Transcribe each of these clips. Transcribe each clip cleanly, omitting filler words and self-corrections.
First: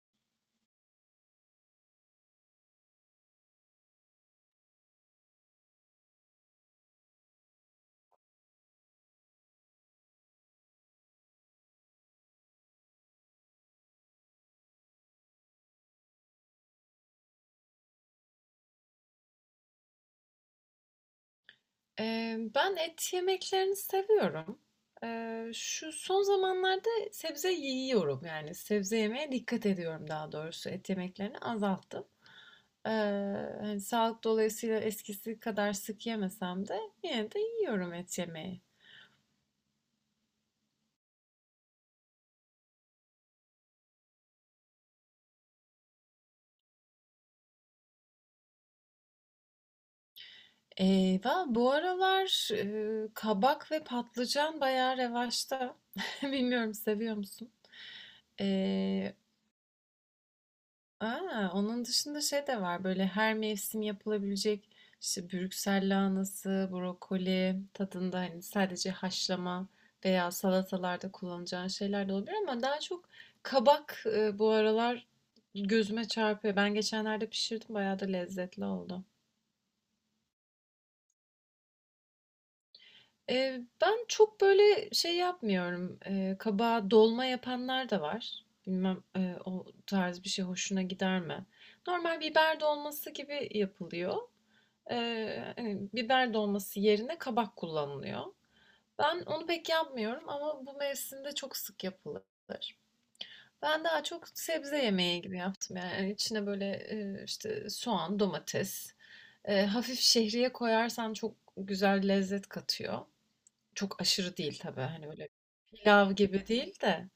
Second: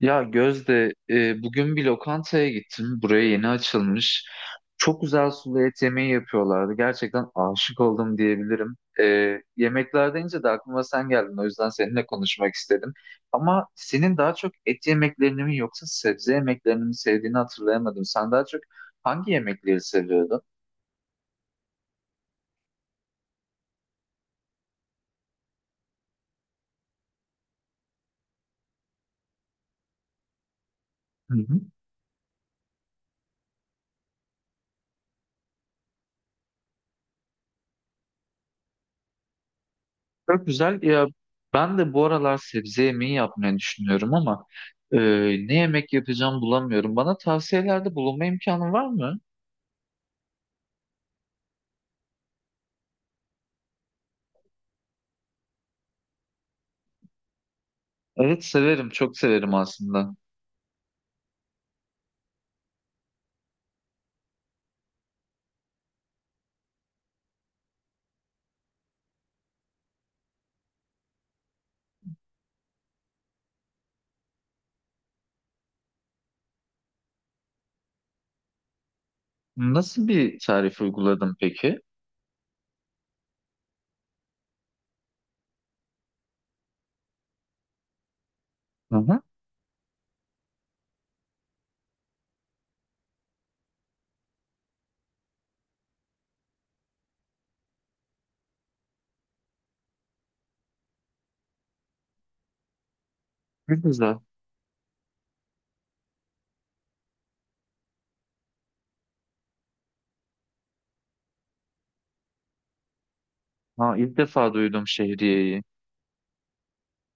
Ya Gözde, bugün bir lokantaya gittim. Buraya yeni açılmış. Çok güzel sulu et yemeği yapıyorlardı. Gerçekten aşık oldum diyebilirim. Yemekler deyince de aklıma sen geldin. O yüzden seninle konuşmak istedim. Ama senin daha çok et yemeklerini mi yoksa sebze yemeklerini mi sevdiğini hatırlayamadım. Sen daha çok hangi yemekleri seviyordun? Ben et yemeklerini seviyorum. Şu son zamanlarda sebze yiyorum, yani sebze yemeye dikkat ediyorum daha doğrusu. Et Hı yemeklerini hı. azalttım. Eee, hani sağlık dolayısıyla eskisi kadar sık yemesem de yine de yiyorum et yemeği. Çok güzel. Ya ben de bu aralar sebze yemeği yapmayı düşünüyorum ama e, ne yemek yapacağım bulamıyorum. Bana tavsiyelerde bulunma imkanı var mı? Eee, bu aralar kabak ve patlıcan bayağı revaçta. Bilmiyorum, seviyor musun? Evet severim, çok severim aslında. A! Onun dışında şey de var, böyle, her mevsim yapılabilecek, işte, Brüksel lahanası, brokoli tadında, hani, sadece haşlama veya salatalarda kullanacağın şeyler de olabilir ama daha çok kabak, bu aralar gözüme çarpıyor. Ben geçenlerde pişirdim, bayağı da lezzetli oldu. Nasıl bir tarif uyguladın peki? Ben çok, böyle, şey yapmıyorum, kabağa dolma yapanlar da var. Hı Bilmem, hı. O tarz bir şey hoşuna gider mi? Normal biber dolması gibi yapılıyor. Hani, biber dolması yerine kabak kullanılıyor. Ben onu pek yapmıyorum ama bu mevsimde çok sık yapılır. Çok Ben daha güzel. çok sebze yemeği gibi yaptım yani. Hani, içine böyle, işte soğan, domates, hafif şehriye koyarsan çok güzel lezzet katıyor. Ha, Çok ilk aşırı defa değil tabii, duydum hani, öyle şehriyeyi. pilav gibi değil de.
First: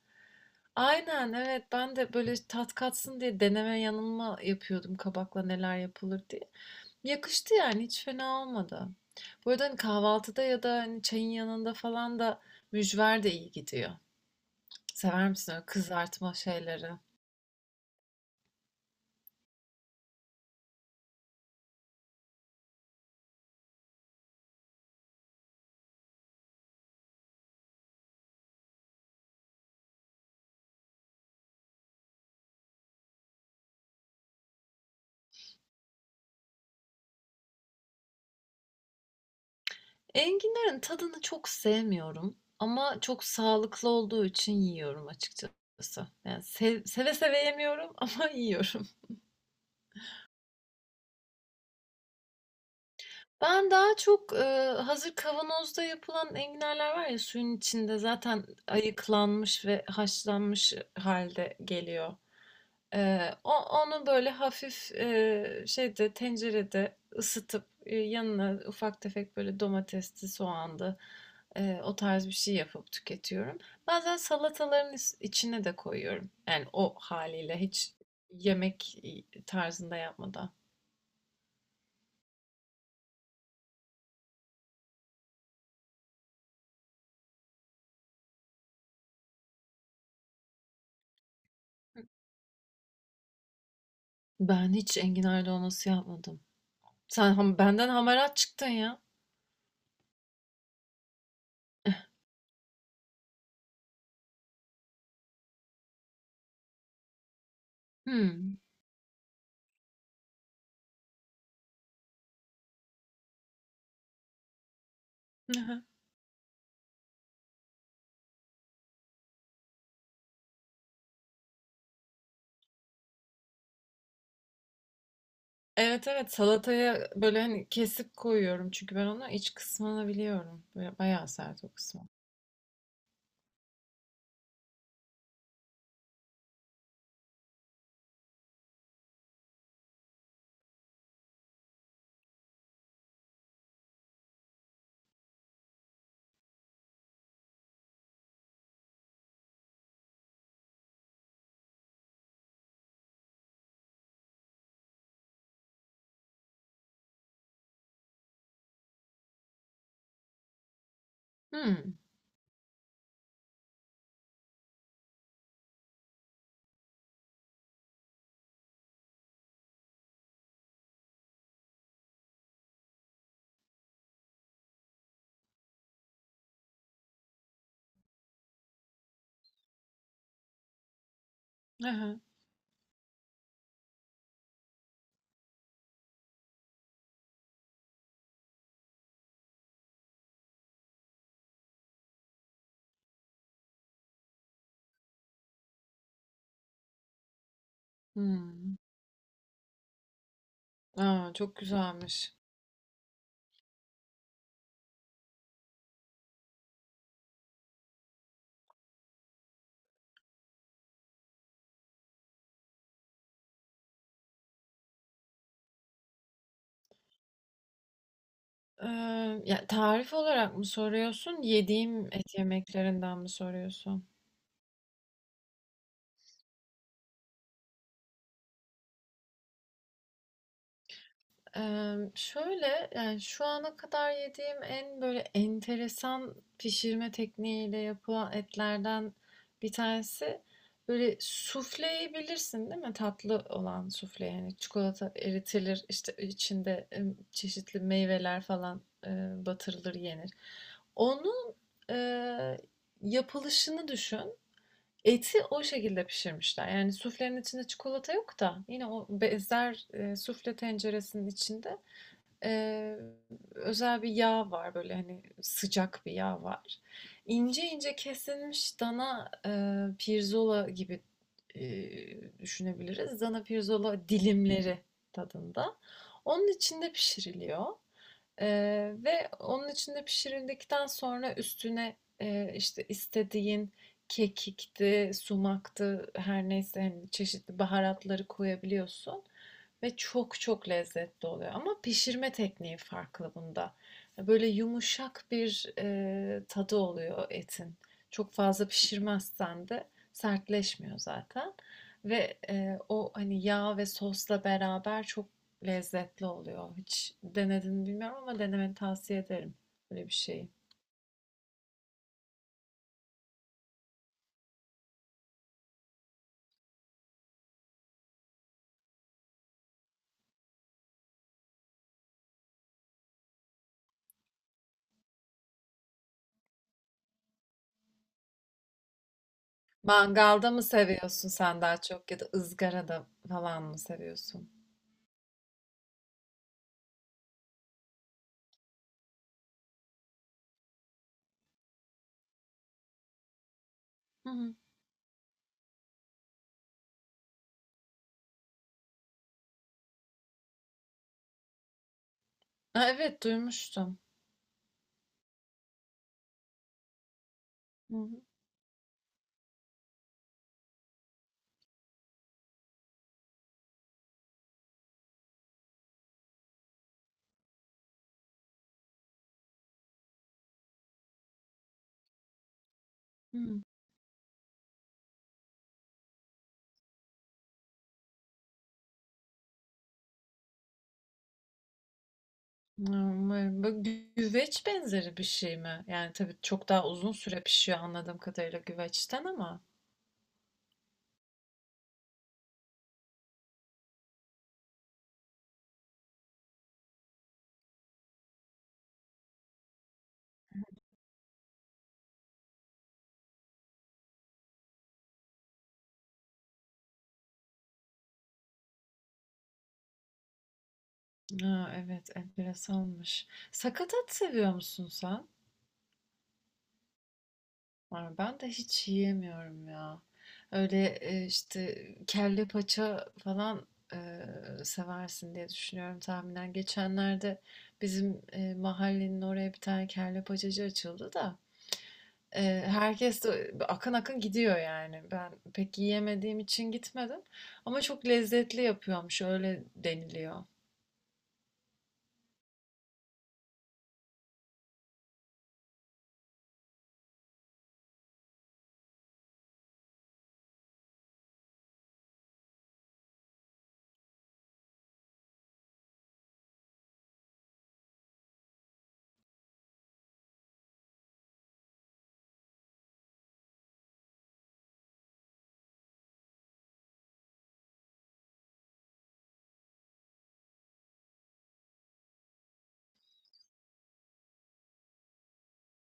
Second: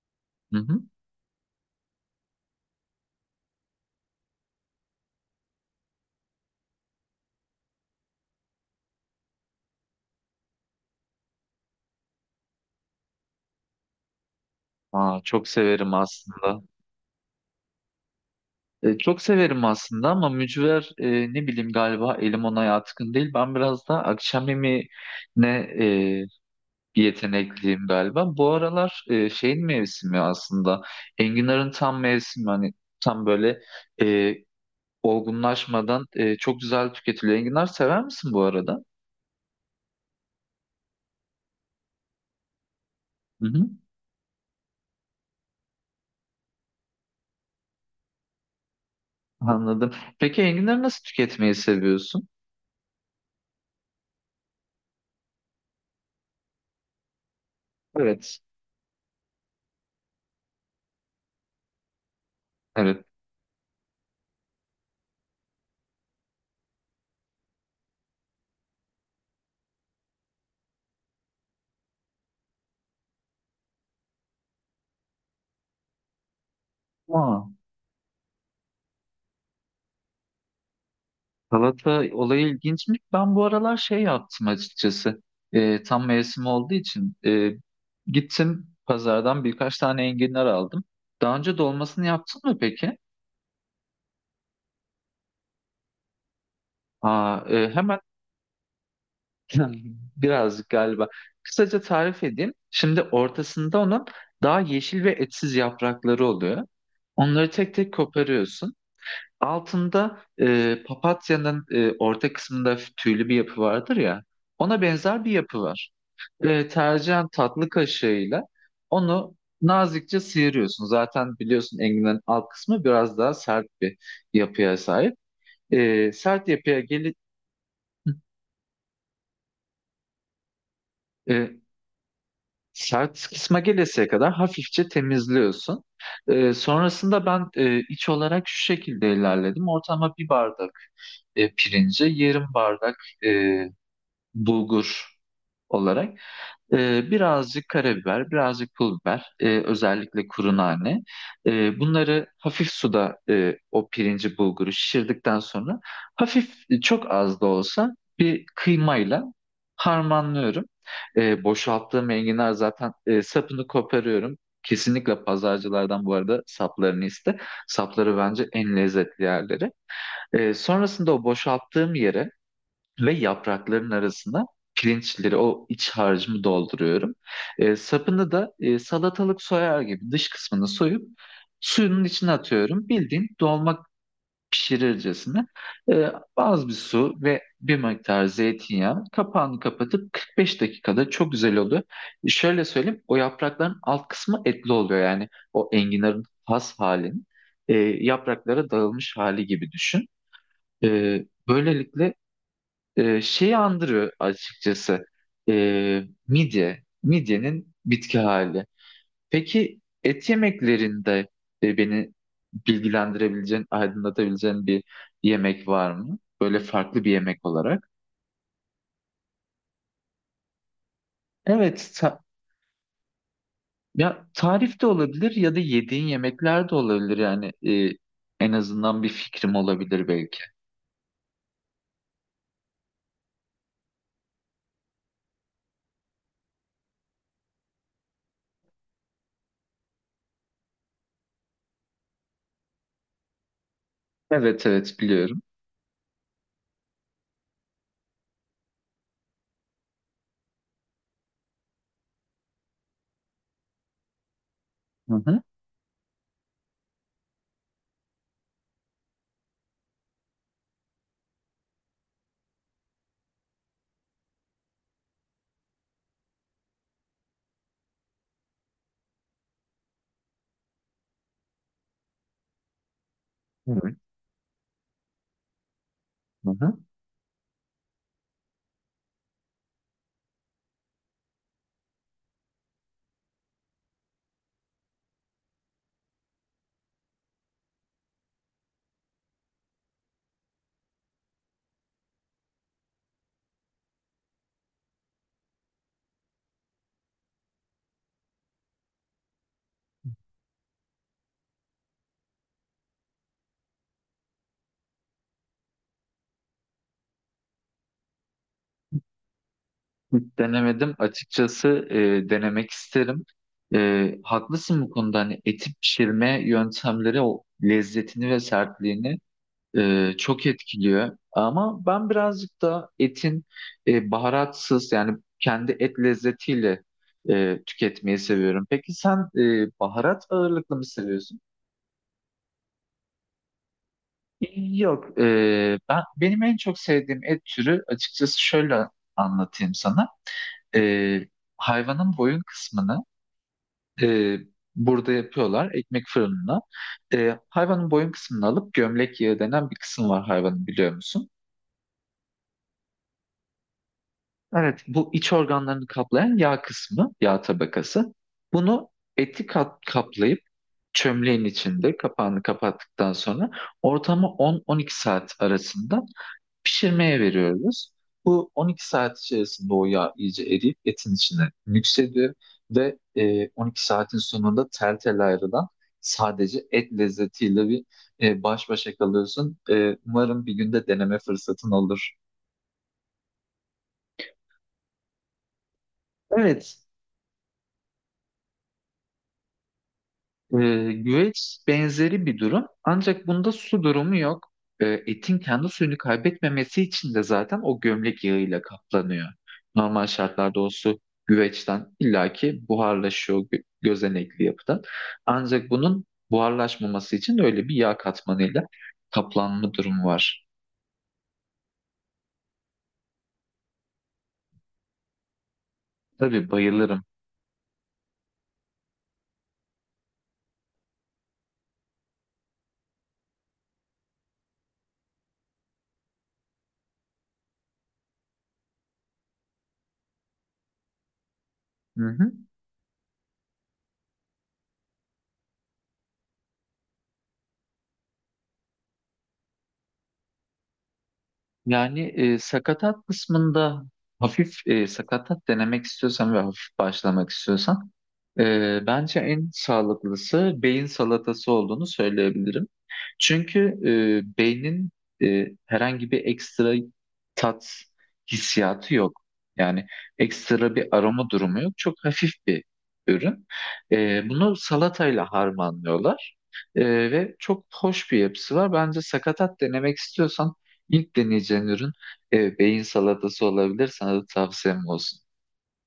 Hı hı. Aynen, evet, ben de böyle tat katsın diye deneme yanılma yapıyordum kabakla neler yapılır diye. Yakıştı yani, hiç fena olmadı. Bu arada, hani, kahvaltıda ya da hani çayın yanında falan da mücver de iyi gidiyor. Aa, Sever çok misin öyle severim kızartma aslında. şeyleri? Çok severim aslında ama mücver ne bileyim galiba elim ona yatkın değil. Ben biraz da akşam yemeğine e, bir yetenekliyim galiba. Bu aralar şeyin mevsimi aslında. Enginar'ın tam mevsimi hani tam böyle e, olgunlaşmadan çok güzel tüketiliyor. Enginar sever misin bu arada? Enginlerin tadını çok sevmiyorum ama çok Hı hı, sağlıklı olduğu için yiyorum açıkçası. Yani seve seve yemiyorum ama yiyorum. anladım. Peki enginarı nasıl tüketmeyi seviyorsun? Ben daha çok hazır kavanozda yapılan enginarlar var ya, suyun içinde Evet. zaten ayıklanmış ve haşlanmış halde geliyor. Evet. O onu böyle hafif, şeyde, tencerede ısıtıp, yanına ufak tefek böyle domatesli, soğanlı, o tarz bir şey yapıp tüketiyorum. Bazen salataların is içine de koyuyorum. Yani o Aa, haliyle hiç yemek, tarzında yapmadan. salata olayı ilginçmiş. Ben bu aralar şey yaptım açıkçası. Tam mevsim olduğu için gittim pazardan birkaç tane enginar aldım. Daha önce dolmasını yaptın mı peki? Ben hiç enginar dolması yapmadım. Sen Aa, ham benden hemen hamarat çıktın ya. birazcık galiba. Kısaca tarif edeyim. Şimdi ortasında onun daha yeşil ve etsiz yaprakları oluyor. Onları tek tek Hımm. koparıyorsun. Altında papatyanın orta kısmında tüylü bir yapı vardır ya. Ona benzer bir yapı var. Tercihen tatlı kaşığıyla onu nazikçe sıyırıyorsun. Zaten biliyorsun enginlerin alt kısmı biraz daha sert bir yapıya sahip. Evet, E, evet, sert yapıya salataya gelip böyle, hani, kesip koyuyorum çünkü ben onu iç kısmını biliyorum. Böyle bayağı e, sert o kısmı. Sert kısma gelesiye kadar hafifçe temizliyorsun. Sonrasında ben iç olarak şu şekilde ilerledim. Ortama bir bardak pirince, yarım bardak e, bulgur olarak birazcık karabiber, birazcık pul biber, özellikle kuru nane. Bunları hafif suda o pirinci bulguru şişirdikten sonra hafif çok az da olsa bir kıymayla harmanlıyorum. E, Hımm. boşalttığım enginar zaten sapını koparıyorum. Kesinlikle pazarcılardan bu arada saplarını iste. Sapları bence en lezzetli yerleri. Sonrasında o boşalttığım yere ve yaprakların arasına pirinçleri, o iç harcımı dolduruyorum. Sapını da salatalık soyar gibi dış kısmını soyup suyunun Aha, içine atıyorum. Bildiğin dolma pişirircesine e, az bir su ve bir miktar zeytinyağı kapağını kapatıp 45 dakikada çok güzel oluyor. Şöyle söyleyeyim, o yaprakların alt kısmı etli oluyor yani o enginarın has halinin e, hmm, yapraklara hımm. dağılmış hali gibi düşün. E, Çok böylelikle güzelmiş. Şeyi andırıyor açıkçası. E, midye. Midyenin bitki hali. Peki et yemeklerinde beni bilgilendirebileceğin, aydınlatabileceğin bir yemek var mı? Böyle farklı bir yemek olarak. Ya, tarif olarak mı soruyorsun, Evet. yediğim et yemeklerinden mi soruyorsun? Ya tarif de olabilir ya da yediğin yemekler de olabilir. Yani en azından bir fikrim olabilir belki. Şöyle, yani, şu ana kadar yediğim en, böyle, enteresan pişirme tekniğiyle yapılan etlerden bir tanesi, böyle, sufleyi bilirsin değil mi? Tatlı olan sufle, yani, Evet evet çikolata biliyorum. eritilir, işte, içinde, çeşitli meyveler falan, eee, batırılır, yenir. Onun eee, yapılışını düşün. Hı Eti hı. o şekilde pişirmişler. Yani, suflenin içinde çikolata yok da yine o benzer, sufle tenceresinin içinde. Eee, özel bir yağ var, böyle, hani, sıcak bir yağ var. İnce ince kesilmiş dana, pirzola gibi, düşünebiliriz. Dana Evet. pirzola dilimleri tadında. Onun Hı hı. içinde pişiriliyor, ve onun içinde pişirildikten sonra üstüne, işte, istediğin kekikti, sumaktı, her neyse, hani, çeşitli baharatları koyabiliyorsun. Ve çok çok lezzetli oluyor ama pişirme tekniği farklı bunda. Böyle yumuşak bir tadı oluyor etin. Çok fazla pişirmezsen de sertleşmiyor zaten ve o, hani, yağ ve sosla beraber çok lezzetli oluyor. Hiç denedin mi bilmiyorum ama denemeni tavsiye ederim böyle bir Hiç şeyi. denemedim. Açıkçası denemek isterim. Haklısın bu konuda. Hani eti pişirme yöntemleri o lezzetini ve sertliğini çok etkiliyor. Ama ben birazcık da etin baharatsız yani kendi et lezzetiyle tüketmeyi seviyorum. Peki sen baharat Mangalda mı ağırlıklı mı seviyorsun seviyorsun? sen daha çok ya da ızgarada falan mı seviyorsun? Yok. Benim en çok sevdiğim et türü açıkçası, şöyle anlatayım sana. E, hayvanın boyun kısmını Hı e, hı. burada yapıyorlar ekmek fırınına. Hayvanın boyun kısmını alıp gömlek yağı denen bir kısım var hayvanın, biliyor musun? A, evet, duymuştum. Evet, bu iç organlarını kaplayan yağ kısmı, yağ tabakası. Hı. Bunu eti kaplayıp çömleğin içinde kapağını kapattıktan sonra ortama 10-12 saat arasında pişirmeye veriyoruz. Bu 12 saat içerisinde o yağ iyice eriyip etin içine nüksediyor ve Hı hı. 12 saatin sonunda tel tel ayrılan sadece et lezzetiyle bir baş başa kalıyorsun. Umarım bir günde deneme fırsatın olur. Umarım. Bu güveç benzeri bir şey mi? Yani tabii çok Evet. daha uzun süre pişiyor anladığım kadarıyla güveçten ama. Güveç benzeri bir durum. Ancak bunda su durumu yok. Etin kendi suyunu kaybetmemesi için de zaten o gömlek yağıyla kaplanıyor. Normal şartlarda o su güveçten illaki buharlaşıyor, gözenekli yapıdan. Ancak bunun buharlaşmaması için öyle bir yağ katmanıyla kaplanma durumu var. Ha, evet, enteresanmış. Sakatat seviyor musun sen? Tabii bayılırım. Aa, ben de hiç yiyemiyorum ya. Öyle işte kelle paça falan e, seversin diye düşünüyorum tahminen. Geçenlerde bizim mahallenin oraya bir tane kelle paçacı açıldı da. Hı hı. Herkes de akın akın gidiyor yani. Ben pek yiyemediğim için gitmedim ama çok lezzetli yapıyormuş, öyle deniliyor. Yani sakatat kısmında hafif sakatat denemek istiyorsan ve hafif başlamak istiyorsan bence en sağlıklısı beyin salatası olduğunu söyleyebilirim. Çünkü beynin herhangi bir ekstra tat hissiyatı yok. Yani ekstra bir aroma durumu yok. Çok hafif bir ürün. Bunu salatayla harmanlıyorlar. Ve çok hoş bir yapısı var. Bence sakatat denemek istiyorsan ilk deneyeceğin ürün beyin salatası olabilir. Sana da tavsiyem olsun.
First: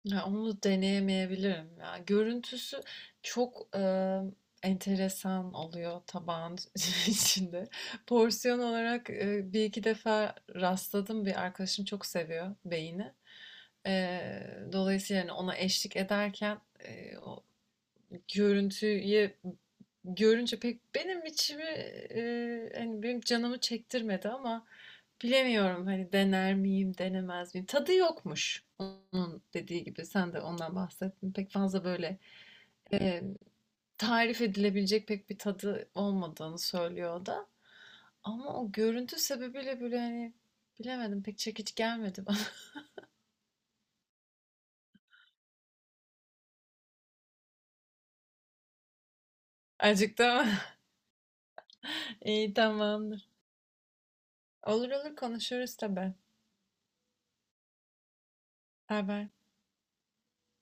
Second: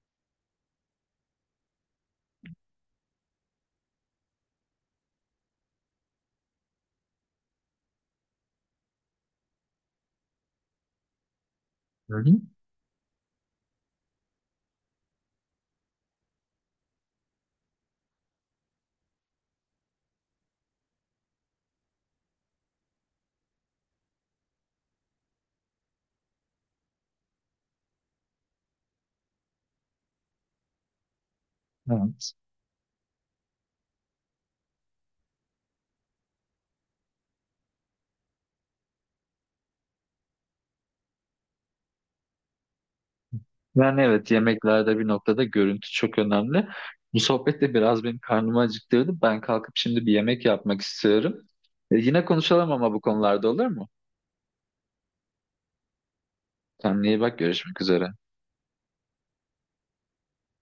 Ya onu deneyemeyebilirim ya. Görüntüsü çok enteresan oluyor tabağın içinde. Porsiyon olarak bir iki defa rastladım. Bir arkadaşım çok Hı hı. seviyor beyni. Dolayısıyla yani ona eşlik ederken o görüntüye görünce pek benim içimi, hani, benim canımı çektirmedi ama bilemiyorum, hani, dener miyim, denemez miyim? Tadı yokmuş onun dediği gibi. Sen de ondan bahsettin. Pek fazla böyle, Evet. emm, tarif edilebilecek pek bir tadı olmadığını söylüyor o da ama o görüntü sebebiyle böyle, hani, bilemedim, pek çekici gelmedi bana. Yani evet, yemeklerde bir noktada görüntü çok önemli. Bu sohbet de biraz benim karnımı acıktırdı. Ben kalkıp şimdi bir yemek Acıktım. yapmak istiyorum. Yine İyi, konuşalım ama bu tamamdır. konularda, olur mu? Olur olur konuşuruz tabii. Kendine iyi bak, görüşmek üzere. Baybay.